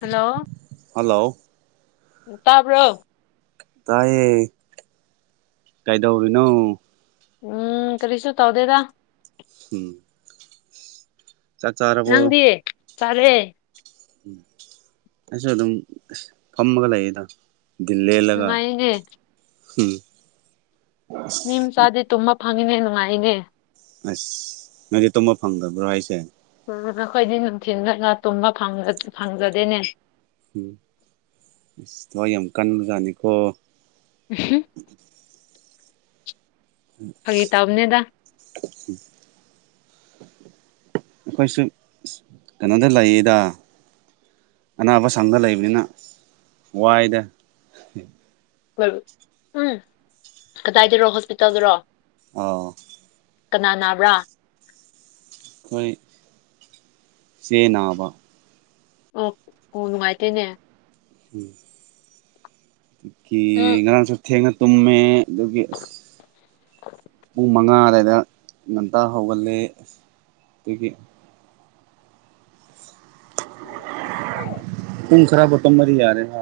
hello hello ꯇꯥꯕ꯭ꯔꯣ ꯇꯥꯏꯌꯦ ꯀꯩꯗꯧꯔꯤꯅꯣ ꯎꯝ ꯀꯔꯤꯁꯨ ꯇꯧꯗꯦꯗ ꯎꯝ ꯆꯥꯛ ꯆꯥꯔꯕꯣ ꯅꯪꯗꯤ ꯆꯥꯔꯦ ꯑꯩꯁꯨ ꯑꯗꯨꯝ ꯐꯝꯃꯒ ꯂꯩꯌꯦꯗ ꯗꯤꯟ ꯂꯦꯜꯂꯒꯥ ꯅꯨꯡꯉꯥꯏꯅꯦ ꯎꯝ ꯃꯤ ꯃꯆꯥꯗꯤ ꯇꯨꯝꯕ ꯐꯪꯉꯤꯅꯦ ꯅꯨꯡꯉꯥꯏꯌꯦꯅꯦ ꯑꯁ ꯅꯪꯗꯤ ꯇꯨꯝꯕ ꯐꯪꯗꯕ꯭ꯔꯣ ꯍꯥꯏꯁꯦ ꯎꯝ ꯑꯩꯈꯣꯏꯗꯤ ꯅꯨꯡꯊꯤꯜꯗꯅ ꯇꯨꯝꯕ ꯐꯪꯗ ꯐꯪꯗ꯭ꯔꯗꯤꯅꯦ ꯎꯝ ꯑꯁ ꯊꯋꯥꯏ ꯌꯥꯝ ꯀꯟꯕꯖꯥꯠꯅꯤꯀꯣ [inaudible] ꯐꯥꯒꯤ ꯇꯧꯕꯅꯦꯗ [inaudible] ꯑꯩꯈꯣꯏꯁꯨ ꯀꯩꯅꯣꯗ ꯂꯩꯌꯦꯗ ꯑꯅꯥꯕ ꯁꯪꯗ ꯂꯩꯕꯅꯤꯅ ꯋꯥꯏꯗ ꯎꯝ ꯀꯗꯥꯏꯗꯔꯣ ꯍꯣꯁꯄꯤꯇꯥꯜꯗꯔꯣ ꯑꯣ ꯀꯅꯥ ꯅꯥꯕ꯭ꯔꯥ ꯈꯣꯢ ꯆꯦ ꯅꯥꯕ ꯑꯣ ꯀꯣꯜ ꯅꯨꯡꯉꯥꯏꯇꯦꯅꯦ ꯎꯝ ꯒꯤ ꯎꯝ ꯉꯔꯥꯡꯁꯨ ꯊꯦꯡꯅ ꯇꯨꯝꯃꯦ ꯑꯗꯨꯒꯤ ꯑꯁ [inaudible] ꯄꯨꯡ ꯃꯉꯥ ꯑꯗꯨꯋꯥꯏꯗ ꯉꯟꯇꯥ ꯍꯧꯒꯠꯂꯦ ꯑꯗꯒꯤ [inaudible] ꯨꯄꯨꯡ ꯈꯔꯕꯨ ꯇꯨꯝꯃꯗꯤ ꯌꯥꯔꯦꯅ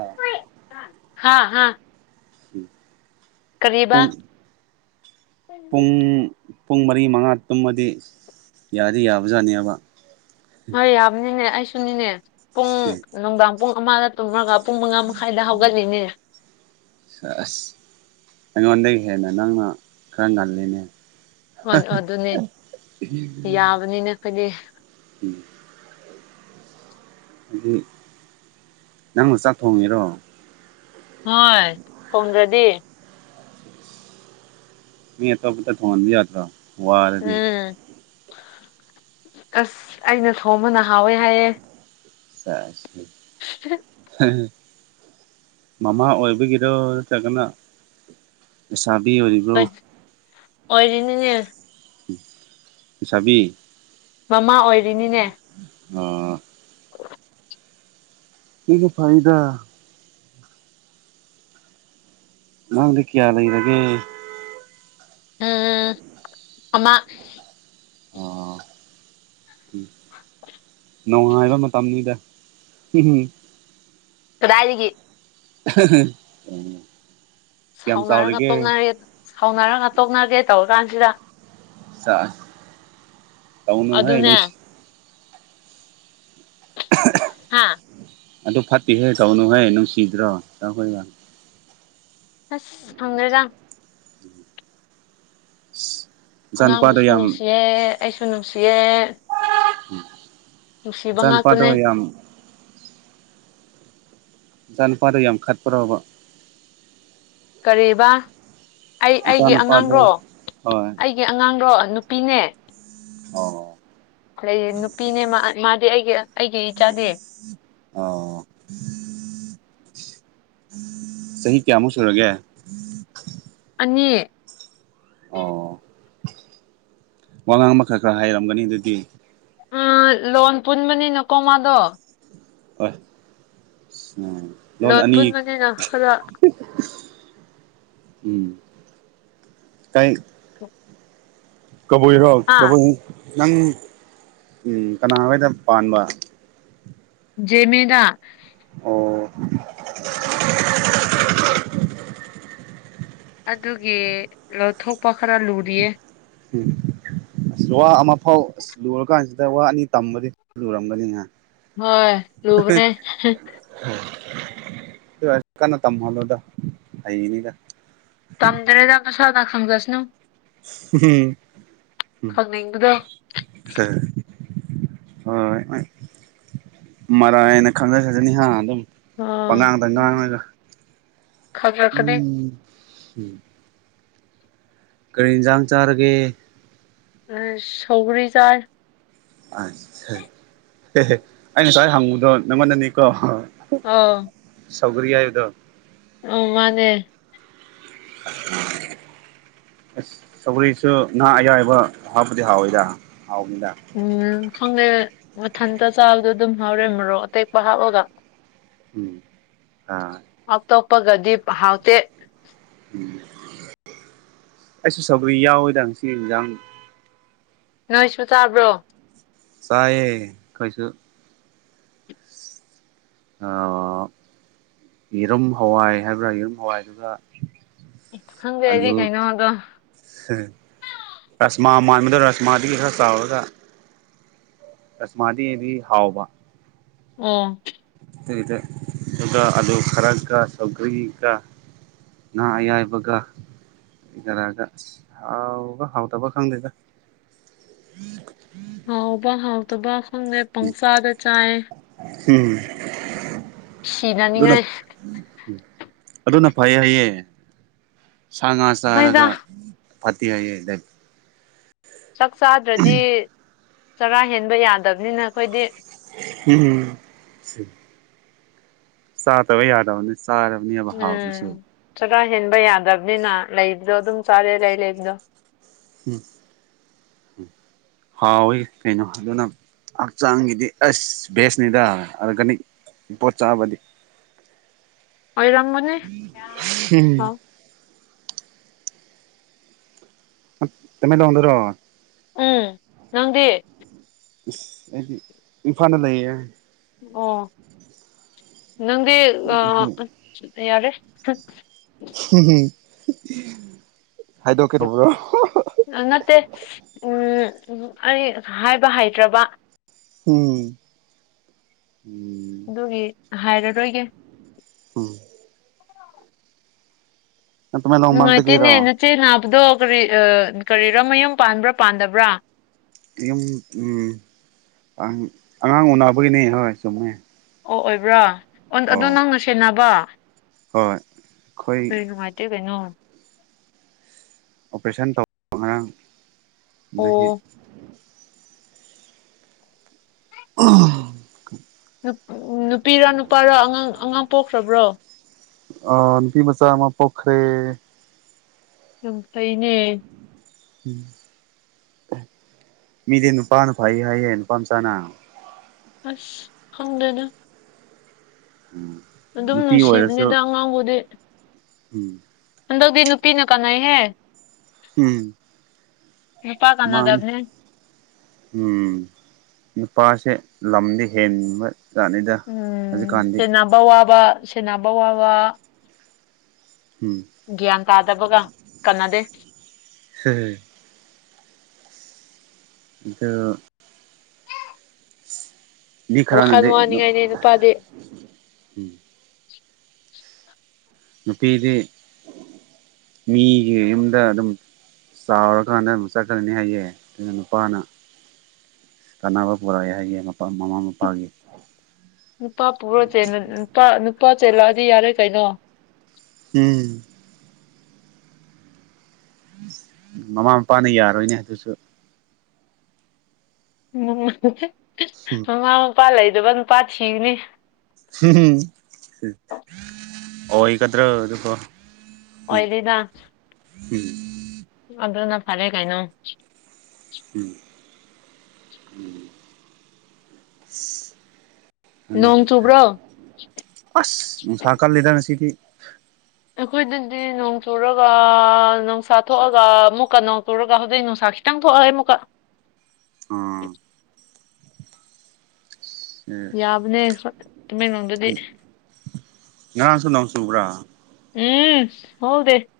ꯍꯥ ꯍꯥ ꯎꯝ ꯀꯔꯤꯕꯥ ꯄꯨꯡ ꯄꯨꯡ ꯃꯔꯤ ꯃꯉꯥ ꯇꯨꯝꯃꯗꯤ ꯌꯥꯗꯤ ꯌꯥꯕꯖꯥꯠꯅꯦꯕ ꯍꯣꯏ ꯌꯥꯕꯅꯤꯅꯦ ꯑꯩꯁꯨꯅꯤꯅꯦ ꯄꯨꯡ ꯑꯁ ꯅꯨꯡꯗꯥꯡ ꯄꯨꯡ ꯑꯃꯗ ꯇꯨꯝꯃꯒ ꯄꯨꯡ ꯃꯉꯥ ꯃꯈꯥꯏꯗ ꯍꯧꯒꯠꯂꯤꯅꯦ ꯁꯦꯁ ꯑꯩꯉꯣꯟꯗꯒꯤ ꯍꯦꯟꯅ ꯅꯪꯅ ꯈꯔ ꯉꯜꯂꯤꯅꯦ [unintelligible] ꯑꯗꯨꯅꯦ ꯌꯥꯕꯅꯤꯅ ꯑꯩꯈꯣꯏꯗꯤ ꯎꯝ ꯗꯨꯗꯤ ꯅꯪꯅ ꯆꯥꯛ ꯊꯣꯡꯉꯤꯔꯣ ꯍꯣꯏ ꯊꯣꯡꯗ꯭ꯔꯗꯤ ꯃꯤ ꯑꯇꯣꯞꯄꯗ ꯊꯣꯡꯍꯟꯕ ꯌꯥꯗ꯭ꯔꯣ ꯋꯥꯔꯗꯤ ꯎꯝ ꯑꯁ ꯑꯩꯅ ꯊꯣꯡꯕꯅ ꯍꯥꯎꯋꯦ ꯍꯥꯏꯌꯦ ꯁꯦꯁ [inaudible] ꯃꯃꯥ ꯑꯣꯏꯕꯒꯤꯗꯣ ꯅꯠꯇ꯭ꯔꯒꯅ ꯂꯩꯁꯥꯕꯤ ꯑꯣꯏꯔꯤꯕ꯭ꯔꯣ ꯑꯣꯏꯔꯤꯅꯤꯅꯦ ꯂꯩꯁꯥꯕꯤ ꯃꯃꯥ ꯑꯣꯏꯔꯤꯅꯤꯅꯦ ꯑꯣ [inaudible] ꯁꯤꯁꯨ ꯐꯩꯗ ꯑꯉꯥꯡꯗꯤ ꯀꯌꯥ ꯂꯩꯔꯒꯦ ꯎꯝ ꯑꯃ ꯑ ꯎꯝ ꯅꯨꯡꯉꯥꯏꯕ ꯃꯇꯝꯅꯤꯗ ꯀꯗꯥꯏꯗꯒꯤ [unintelligible] ꯁꯥꯎꯅꯔꯒ ꯆꯥꯎꯔꯤꯒꯦ ꯇꯣꯛꯅꯔꯦ ꯁꯥꯎꯅꯔꯒ ꯇꯣꯛꯅꯒꯦ ꯇꯧꯔ ꯀꯥꯟꯁꯤꯗ ꯇꯧꯅꯨꯍꯦ ꯑꯗꯨꯅꯦ ꯅꯪꯁꯤ [unintelligible] ꯍꯥꯥ ꯑꯗꯨ ꯐꯠꯇꯦꯍꯦ ꯇꯧꯅꯨꯍꯦ ꯅꯨꯡꯁꯤꯗ꯭ꯔꯣ ꯆꯈꯣꯏꯒ ꯑꯁ ꯐꯪꯗ꯭ꯔꯦꯗ ꯏꯆꯥꯅꯨꯄꯥꯗꯣ ꯑꯉꯥꯡꯕꯨꯁꯨ ꯌꯥꯝ ꯅꯨꯡꯁꯤꯌꯦ ꯑꯩꯁꯨ ꯅꯨꯡꯁꯤꯌꯦ ꯅꯨꯡꯁꯤꯕ ꯅꯆꯥꯅꯨꯄꯥꯗꯣ ꯉꯥꯛꯇꯅꯦ ꯌꯥꯝ ꯏꯆꯥ ꯅꯨꯄꯥꯗꯣ ꯌꯥꯝ ꯈꯠꯄ꯭ꯔꯣꯕ ꯀꯔꯤꯕ ꯑꯩ ꯑꯩꯒꯤ ꯑꯉꯥꯡꯔꯣ ꯏꯆꯥꯅꯨꯄꯥꯗꯣ ꯍꯣꯏ ꯑꯩꯒꯤ ꯑꯉꯥꯡꯔꯣ ꯅꯨꯄꯤꯅꯦ ꯑꯣ ꯅꯨꯄꯤꯅꯦ ꯃꯥꯗꯤ ꯑꯩꯒꯤ ꯑꯩꯒꯤ ꯏꯆꯥꯗꯤ ꯑꯣ ꯆꯍꯤ ꯀꯌꯥꯃꯨꯛ ꯁꯨꯔꯒꯦ ꯑꯅꯤ ꯑꯣ ꯋꯥ ꯉꯥꯡꯕ ꯈꯔ ꯈꯔ ꯍꯥꯏꯔꯝꯒꯅꯤ ꯑꯗꯨꯗꯤ ꯎꯝ ꯂꯣꯟ ꯄꯨꯟꯕꯅꯤꯅꯀꯣ ꯃꯗꯣ ꯍꯣꯏ ꯎꯝ ꯂꯣꯟ ꯑꯅꯤ ꯄꯨꯟꯕꯅꯤꯅ ꯈꯔ ꯎꯝ ꯀꯩ ꯀꯕꯨꯏꯔꯣ ꯑꯥ ꯀꯕꯨꯏ ꯅꯪ ꯎꯝ ꯀꯅꯥ ꯍꯣꯏꯗ ꯄꯥꯟꯕ [unintelligible] ꯑꯣ ꯑꯗꯨꯒꯤ ꯂꯧꯊꯣꯛꯄ ꯈꯔ ꯂꯨꯔꯤꯌꯦ ꯎꯝ ꯑꯁ ꯋꯥ ꯑꯃ ꯐꯥꯎ ꯑꯁ ꯂꯨꯔꯀꯥꯟꯁꯤꯗ ꯋꯥ ꯑꯅꯤ ꯇꯝꯕꯗꯤ ꯂꯨꯔꯝꯒꯅꯤ ꯍꯥ ꯍꯣꯏ ꯂꯨꯕꯅꯦ ꯀꯟꯅ ꯇꯃꯍꯟꯂꯨꯗ ꯍꯩꯒꯅꯤꯗ ꯇꯝꯗ꯭ꯔꯦꯗ ꯅꯁꯥꯅ ꯈꯪꯖꯁꯅꯨ ꯎꯝꯝ ꯈꯪꯅꯤꯡꯕꯗꯣ ꯍꯣꯏ ꯍꯣꯏ ꯃꯔꯥꯏꯅ ꯈꯪꯖꯈ꯭ꯔꯁꯅꯤꯍꯥ ꯑꯥ ꯄꯉꯥꯡꯗ ꯉꯥꯡꯉꯒ ꯈꯪꯔꯛꯀꯅꯤ [unintelligible] ꯀꯔꯤ ꯍꯤꯟꯖꯥꯡ ꯆꯥꯔꯒꯦ ꯑꯁ ꯁꯧꯒꯔꯤ ꯆꯥꯏ ꯑꯩ ꯉꯁꯥꯏ ꯍꯪꯕꯗꯣ ꯅꯪꯉꯣꯟꯗꯅꯤꯀꯣ ꯑꯧ ꯁꯧꯒ꯭ꯔꯤ ꯍꯥꯏꯕꯗꯣ ꯑꯧ ꯃꯥꯅꯦ [inaudible] ꯑꯁ ꯁꯧꯒ꯭ꯔꯤꯁꯨ ꯉꯥ ꯑꯌꯥꯏꯕ ꯍꯥꯞꯄꯗꯤ ꯍꯥꯎꯏꯗ ꯍꯥꯎꯅꯤꯗ ꯎꯝ ꯈꯪꯉꯦ ꯃꯊꯟꯇ ꯆꯥꯕꯗꯣ ꯑꯗꯨꯝ ꯍꯥꯎꯔꯦ ꯃꯣꯔꯣꯛ ꯑꯇꯦꯛꯄ ꯍꯥꯞꯂꯒ ꯎꯝ ꯑꯥ ꯑꯇꯣꯞꯄꯒꯗꯤꯞ ꯍꯥꯎꯇꯦ ꯑꯩꯁꯨ ꯁꯧꯒ꯭ꯔꯤ ꯌꯥꯎꯋꯤꯗ ꯉꯁꯤꯒꯤ ꯍꯤꯟꯖꯥꯡ ꯅꯣꯏꯁꯨ ꯆꯥꯕ꯭ꯔꯣ ꯆꯥꯏꯌꯦ ꯈꯣꯏꯁꯨ ꯑꯥ ꯌꯦꯔꯨꯝ ꯍꯋꯥꯏ ꯍꯥꯏꯕ꯭ꯔꯥ ꯌꯦꯔꯨꯝ ꯍꯋꯥꯏꯗꯨꯒ ꯈꯪꯗꯦ ꯑꯩꯗꯤ ꯀꯩꯅꯣꯗꯣ ꯔꯥꯁꯃꯥ ꯃꯥꯟꯕꯗꯣ ꯔꯥꯁꯃꯥꯗꯒꯤ ꯈꯔ ꯆꯥꯎꯔꯒ ꯔꯥꯁꯃꯥꯗ ꯩꯗꯤ ꯍꯥꯎꯕ ꯑꯣ ꯑꯗꯨꯒꯤꯗꯨ ꯑꯗꯨꯒ ꯑꯂꯨ ꯈꯔꯒꯥ ꯁꯧꯒ꯭ꯔꯤꯒ ꯉꯥ ꯑꯌꯥꯏꯕꯒ ꯀꯔꯤ ꯀꯔꯥꯒ ꯍꯥꯎꯕ꯭ꯔꯥ ꯍꯥꯎꯇꯕ꯭ꯔꯥ ꯈꯪꯗꯦꯗ ꯍꯥꯎꯕ ꯍꯥꯎꯇꯕ ꯈꯪꯗꯦ ꯄꯪꯆꯥꯗ ꯆꯥꯏ ꯎꯝ ꯑꯗꯨꯅ ꯁꯤꯅꯅꯤꯡꯉꯥꯏ ꯑꯗꯨꯅ ꯐꯩ ꯍꯥꯏꯌꯦ ꯁꯥ ꯉꯥ ꯍꯣꯏꯗ ꯆꯥꯔꯒ ꯐꯠꯇꯦ ꯍꯥꯏꯌꯦ ꯗꯥꯏ ꯆꯥꯛ ꯆꯥꯗ꯭ꯔꯗꯤ ꯆꯔꯥ ꯍꯦꯟꯕ ꯌꯥꯗꯕꯅꯤꯅ ꯑꯩꯈꯣꯏꯗꯤ ꯎꯝ ꯆꯥꯗꯕ ꯌꯥꯗꯕꯅꯤ ꯆꯥꯔꯕꯅꯦꯕ ꯎꯝ ꯍꯥꯎꯗ꯭ꯔꯁꯨ ꯆꯔꯥ ꯍꯦꯟꯕ ꯌꯥꯗꯕꯅꯤꯅ ꯂꯩꯕꯗꯣ ꯑꯗꯨꯝ ꯆꯥꯔꯦ ꯂꯩ ꯂꯩꯕꯗꯣ ꯎꯝ ꯍꯥꯎꯋꯤ ꯀꯩꯅꯣ ꯑꯗꯨꯅ ꯍꯛꯆꯥꯡꯒꯤꯗꯤ ꯑꯁ ꯕꯦꯁꯅꯤꯗ ꯑꯔꯒꯥꯅꯤꯛ ꯄꯣꯠ ꯆꯥꯕꯗꯤ ꯑꯣꯏꯔꯝꯒꯅꯤ ꯎꯝ ꯍꯥꯎ ꯑ ꯇꯃꯦꯡꯂꯣꯡꯗꯔꯣ ꯎꯝ ꯅꯪꯗꯤ ꯏꯁ ꯑꯩꯗꯤ ꯏꯝꯐꯥꯟꯗ ꯂꯩꯌꯦ ꯑꯣ ꯅꯪꯗꯤ ꯑꯥ ꯌꯥꯔꯦ ꯍꯥꯏꯗꯣꯛ ꯀꯦ ꯇꯧꯕꯔꯣ ꯑ ꯅꯠꯇꯦ ꯎꯝ ꯑꯩ ꯍꯥꯏꯕ ꯍꯩꯇ꯭ꯔꯕ ꯎꯝ ꯑꯗꯨꯒꯤ ꯍꯥꯏꯔꯔꯣꯏꯒꯦ ꯎꯝ ꯅꯨꯡꯉꯥꯏꯇꯦꯅꯦ ꯇꯃꯦꯡꯂꯣꯡꯃꯛꯇꯒꯤꯔꯣ ꯅꯆꯦ ꯅꯥꯕꯗꯣ ꯀꯔꯤ ꯑꯥ ꯀꯔꯤꯔꯥ ꯃꯌꯨꯝ ꯄꯥꯟꯕ꯭ꯔꯥ ꯄꯥꯟꯗꯕ꯭ꯔꯥ ꯌꯨꯝ ꯎꯝ ꯑꯪ ꯑꯉꯥꯡ ꯎꯅꯕꯒꯤꯅꯦ ꯍꯣꯏ ꯆꯨꯝꯃꯦ ꯑꯣ ꯑꯣꯏꯕ꯭ꯔꯥ ꯑ ꯑꯗꯣ ꯑꯣ ꯅꯪꯅ ꯁꯦꯟꯅꯕ ꯍꯣꯏ ꯑꯩꯈꯣꯏ ꯀꯔꯤ ꯅꯨꯡꯉꯥꯏꯇꯦ ꯀꯩꯅꯣ ꯑꯣꯄꯔꯦꯁꯟ ꯇꯧꯕ ꯉꯔꯥꯡ ꯑꯗꯨꯒꯤ ꯑꯣ [unintelligible] ꯅꯨꯞ ꯅꯨꯄꯤꯔꯥ ꯅꯨꯄꯥꯔꯥ ꯑꯉꯥꯡ ꯑꯉꯥꯡ ꯄꯣꯛꯈ꯭ꯔꯕ꯭ꯔꯣ ꯑꯥ ꯅꯨꯄꯤ ꯃꯆꯥ ꯑꯃ ꯄꯣꯛꯈ꯭ꯔꯦ ꯌꯥꯝ ꯐꯩꯅꯦ ꯃꯤꯗꯤ ꯅꯨꯄꯥꯅ ꯐꯩ ꯍꯥꯏꯌꯦ ꯅꯨꯄꯥꯝꯆꯥꯅ ꯑꯁ ꯈꯪꯗꯦꯗ ꯎꯝ ꯑꯗꯨꯝ ꯅꯨꯄꯤ ꯑꯣꯏꯔꯁꯨ ꯅꯨꯡꯁꯤꯕꯅꯤꯗ ꯑꯉꯥꯡꯕꯨꯗꯤ ꯎꯝ ꯍꯟꯗꯛꯗꯤ ꯅꯨꯄꯤꯅ ꯀꯥꯟꯅꯩꯍꯦ ꯎꯝ ꯅꯨꯄꯥ ꯃꯥꯅꯦ ꯀꯥꯟꯅꯗꯕꯅꯦ ꯎꯝ ꯅꯨꯄꯥꯁꯦ ꯂꯝꯗꯤ ꯍꯦꯟꯕ ꯖꯠꯖꯠꯅꯤꯗ ꯎꯝ ꯍꯧꯖꯤꯛꯀꯥꯟꯗꯤ ꯁꯦꯟꯅꯕ ꯋꯥꯕ ꯁꯦꯟꯅꯕ ꯋꯥꯕ ꯎꯝ ꯒ꯭ꯌꯥꯟ ꯇꯥꯗꯕꯒ ꯀꯅꯥꯗꯦ [unintelligible] ꯑꯗꯣ ꯃꯤ ꯋꯥꯈꯜ ꯈꯔꯅꯗꯤ ꯋꯥꯅꯤꯡꯉꯥꯏꯅꯦ ꯅꯨꯄꯥꯗꯤ ꯎꯝ ꯅꯨꯄꯤꯗꯤ ꯃꯤꯒꯤ ꯌꯨꯝꯗ ꯑꯗꯨꯝ ꯆꯥꯎꯔꯀꯥꯟꯗ ꯑꯃꯨꯛ ꯆꯠꯈꯔ꯭ꯅꯤ ꯍꯥꯏꯌꯦ ꯑꯗꯨꯅ ꯅꯨꯄꯥꯅ ꯀꯥꯟꯅꯕ ꯄꯨꯔꯛꯑꯦ ꯍꯥꯏꯌꯦ ꯃꯃꯥ ꯃꯄꯥꯒꯤ ꯅꯨꯄꯥ ꯄꯨꯔ ꯆꯦꯜ ꯅꯨꯄꯥ ꯅꯨꯄꯥ ꯆꯦꯜꯂꯛꯑꯗꯤ ꯌꯥꯔꯦ ꯀꯩꯅꯣ ꯎꯝ ꯃꯃꯥ ꯃꯄꯥꯅ ꯌꯥꯔꯣꯏꯅꯦ ꯑꯗꯨꯁꯨ ꯑꯨ ꯃꯃꯥ ꯃꯄꯥ ꯂꯩꯗꯕ ꯅꯨꯄꯥ ꯊꯤꯒꯅꯤ [unintelligible] ꯑꯣꯏꯒꯗ꯭ꯔꯣ ꯑꯗꯨꯕꯣ ꯎꯝ ꯑꯣꯏꯅꯤꯗ ꯎꯝ ꯑꯗꯨꯅ ꯐꯔꯦ ꯀꯩꯅꯣ ꯎꯝ ꯎꯝ ꯅꯣꯡ ꯆꯨꯕ꯭ꯔꯣ ꯑꯁ ꯅꯨꯡꯁꯥ ꯀꯟꯂꯤꯗ ꯉꯁꯤꯗꯤ ꯑꯩꯈꯣꯏꯗꯗꯤ ꯅꯣꯡ ꯆꯨꯔꯒ ꯅꯨꯡꯁꯥ ꯊꯣꯛꯑꯒ ꯑꯃꯨꯛꯀ ꯅꯣꯡ ꯆꯨꯔꯒ ꯍꯧꯖꯤꯛ ꯅꯨꯡꯁꯥ [unintelligible] ꯎꯝ ꯌꯥꯕꯅꯦ ꯍꯣꯢ ꯇꯃꯦꯡꯂꯣꯡꯗꯗꯤ ꯉꯔꯥꯡꯁꯨ ꯅꯣꯡ ꯆꯨꯕ꯭ꯔꯥ ꯎꯝ ꯍꯧꯍꯧꯗꯦ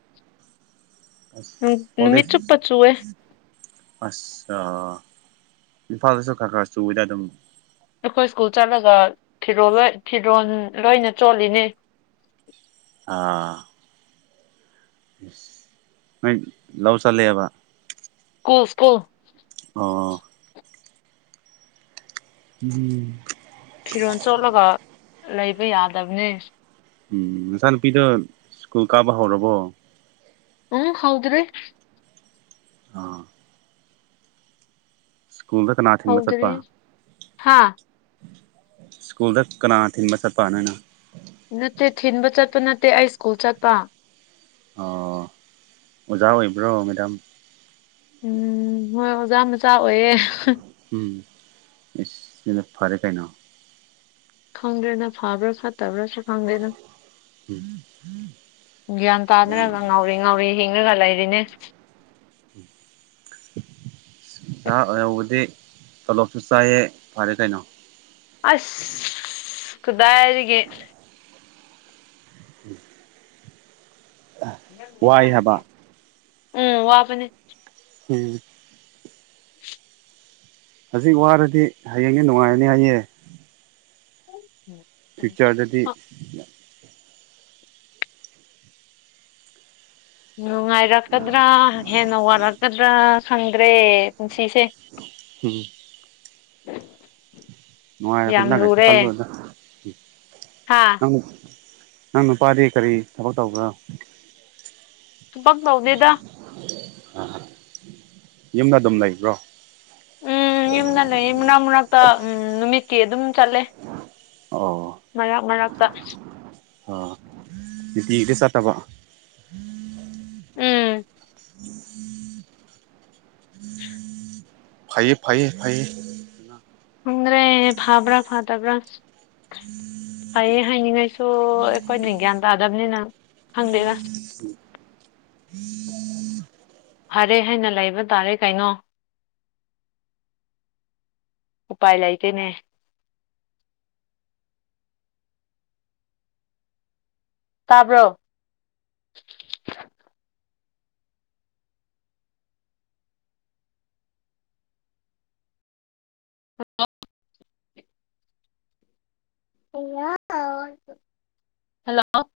ꯑꯁ ꯍꯣꯂꯤꯛ ꯅꯨꯃꯤꯠ ꯆꯨꯞꯄ ꯆꯨꯋꯦ ꯑꯁ ꯑꯥ ꯏꯝꯐꯥꯜꯗꯁꯨ ꯈꯔ ꯈꯔ ꯆꯨꯋꯤꯗ ꯑꯗꯨꯝ ꯑꯩꯈꯣꯏ ꯁ꯭ꯀꯨꯜ ꯆꯠꯂꯒ ꯐꯤꯔꯣꯜ ꯂꯣꯏ ꯐꯤꯔꯣꯜ ꯂꯣꯏꯅ ꯆꯣꯠꯂꯤꯅꯦ ꯑꯥ ꯅꯪ ꯂꯧ ꯆꯠꯂꯦꯕ [unintelligible] ꯑꯣ ꯎꯝ ꯐꯤꯔꯣꯜ ꯆꯣꯠꯂꯒ ꯂꯩꯕ ꯌꯥꯗꯕꯅꯦ ꯎꯝ ꯅꯆꯥꯅꯨꯄꯤꯗꯣ ꯁ꯭ꯀꯨꯜ ꯀꯥꯕ ꯍꯧꯔꯕꯣ ꯎꯝ ꯍꯧꯗꯔ꯭ꯤ ꯑꯥ [unintelligible] ꯍꯧꯗꯔꯤ ꯍꯥꯥ ꯁ꯭ꯀꯨꯜꯗ ꯀꯅꯥꯅ ꯊꯤꯟꯕ ꯆꯠꯄꯥ ꯅꯣꯏꯅ ꯅꯠꯇꯦ ꯊꯤꯟꯕ ꯆꯠꯄ ꯅꯠꯇꯦ ꯑꯩ ꯁ꯭ꯀꯨꯜ ꯆꯠꯄ ꯑꯣ ꯑꯣꯖꯥ ꯑꯣꯏꯕ꯭ꯔꯣ ꯃꯦꯗꯥꯝ ꯎꯝ ꯍꯣꯏ ꯑꯣꯖꯥ ꯃꯆꯥ ꯑꯣꯏꯌꯦ ꯎꯝ ꯏꯁ ꯁꯤꯅ ꯐꯔꯦ ꯀꯩꯅꯣ ꯈꯪꯗ꯭ꯔꯦꯗ ꯐꯕꯔꯥ ꯐꯠ ꯇꯕ꯭ꯔꯥꯁꯨ ꯈꯪꯗꯦꯗ ꯎꯝ ꯒ꯭ꯌꯥꯟ ꯑꯣꯖꯥ ꯇꯥꯗꯅ ꯉꯥꯎꯔꯦ ꯉꯥꯎꯔꯦ ꯍꯤꯡꯉꯥꯒꯥ ꯂꯩꯔꯤꯅꯦ [inaudible] ꯑꯣꯖꯥ ꯑꯣꯏꯍꯧꯕꯗꯤ ꯇꯣꯂꯣꯞꯁꯨ ꯆꯥꯏꯌꯦ ꯐꯔꯦ ꯀꯩꯅꯣ ꯑꯁ ꯀꯗꯥꯢꯗꯒꯤ [inaudible] ꯋꯥꯏ ꯍꯥꯏꯕ ꯎꯝ ꯋꯥꯕꯅꯤ ꯎꯝ [inaudible] ꯍꯧꯖꯤꯛ ꯋꯥꯔꯗꯤ ꯍꯥꯌꯦꯡꯗꯤ ꯅꯨꯡꯉꯥꯏꯔꯅꯤ ꯍꯥꯏꯌꯦ ꯐꯤꯛꯆꯔꯗꯗꯤ ꯅꯨꯡꯉꯥꯏꯔꯛꯀꯗ꯭ꯔꯥ ꯍꯦꯟꯅ ꯋꯥꯔꯛꯀꯗ꯭ꯔꯥ ꯈꯪꯗ꯭ꯔꯦ ꯄꯨꯟꯁꯤꯁꯦ ꯎꯝ ꯌꯥꯝ ꯅꯨꯡꯉꯥꯏꯔꯛꯅꯤꯗ ꯀꯩꯁꯨ ꯈꯟꯂꯨꯅꯨꯗꯥ ꯍꯥꯥ ꯅꯪ ꯅꯪ ꯅꯨꯄꯥꯗꯤ ꯀꯔꯤ ꯊꯕꯛ ꯇꯧꯕ꯭ꯔꯥ ꯊꯕꯛ ꯇꯧꯗꯦꯗ ꯌꯨꯝꯗ ꯑꯗꯨꯝ ꯂꯩꯕ꯭ꯔꯣ ꯎꯝ ꯌꯨꯝꯗ ꯂꯩꯌꯦ ꯃꯔꯛ ꯃꯔ꯭ꯛꯇ ꯎꯝ ꯅꯨꯃꯤꯠꯀꯤ ꯑꯗꯨꯝ ꯆꯠꯂꯦ ꯑꯣ ꯃꯔꯛ ꯃꯔꯛꯇ ꯑꯥ ꯅꯨꯇꯤꯒꯤꯗꯤ ꯆꯠꯇꯕ ꯎꯝ [inaudible] ꯐꯩꯌꯦ ꯐꯩꯌꯦ ꯐꯩꯌꯦ ꯈꯡꯗ꯭ꯔꯦ ꯐꯥꯕ꯭ꯔꯥ ꯐꯥꯠꯇꯕ꯭ꯔꯥ ꯐꯩꯌꯦ ꯍꯥꯏꯅꯤꯡꯉꯥꯏꯁꯨ ꯑꯩꯈꯣꯏꯅ ꯒ꯭ꯌꯥꯟ ꯇꯥꯗꯕꯅꯤꯅ ꯈꯪꯗꯦꯗ [inaudible] [inaudible] ꯐꯔꯦ ꯍꯥꯏꯅ ꯂꯩꯕ ꯇꯥꯔꯦ ꯀꯩꯅꯣ ꯎꯄꯥꯏ ꯂꯩꯇꯦꯅꯦ ꯇꯥꯕ꯭ꯔꯣ [inaudible] ꯍꯜꯂꯣ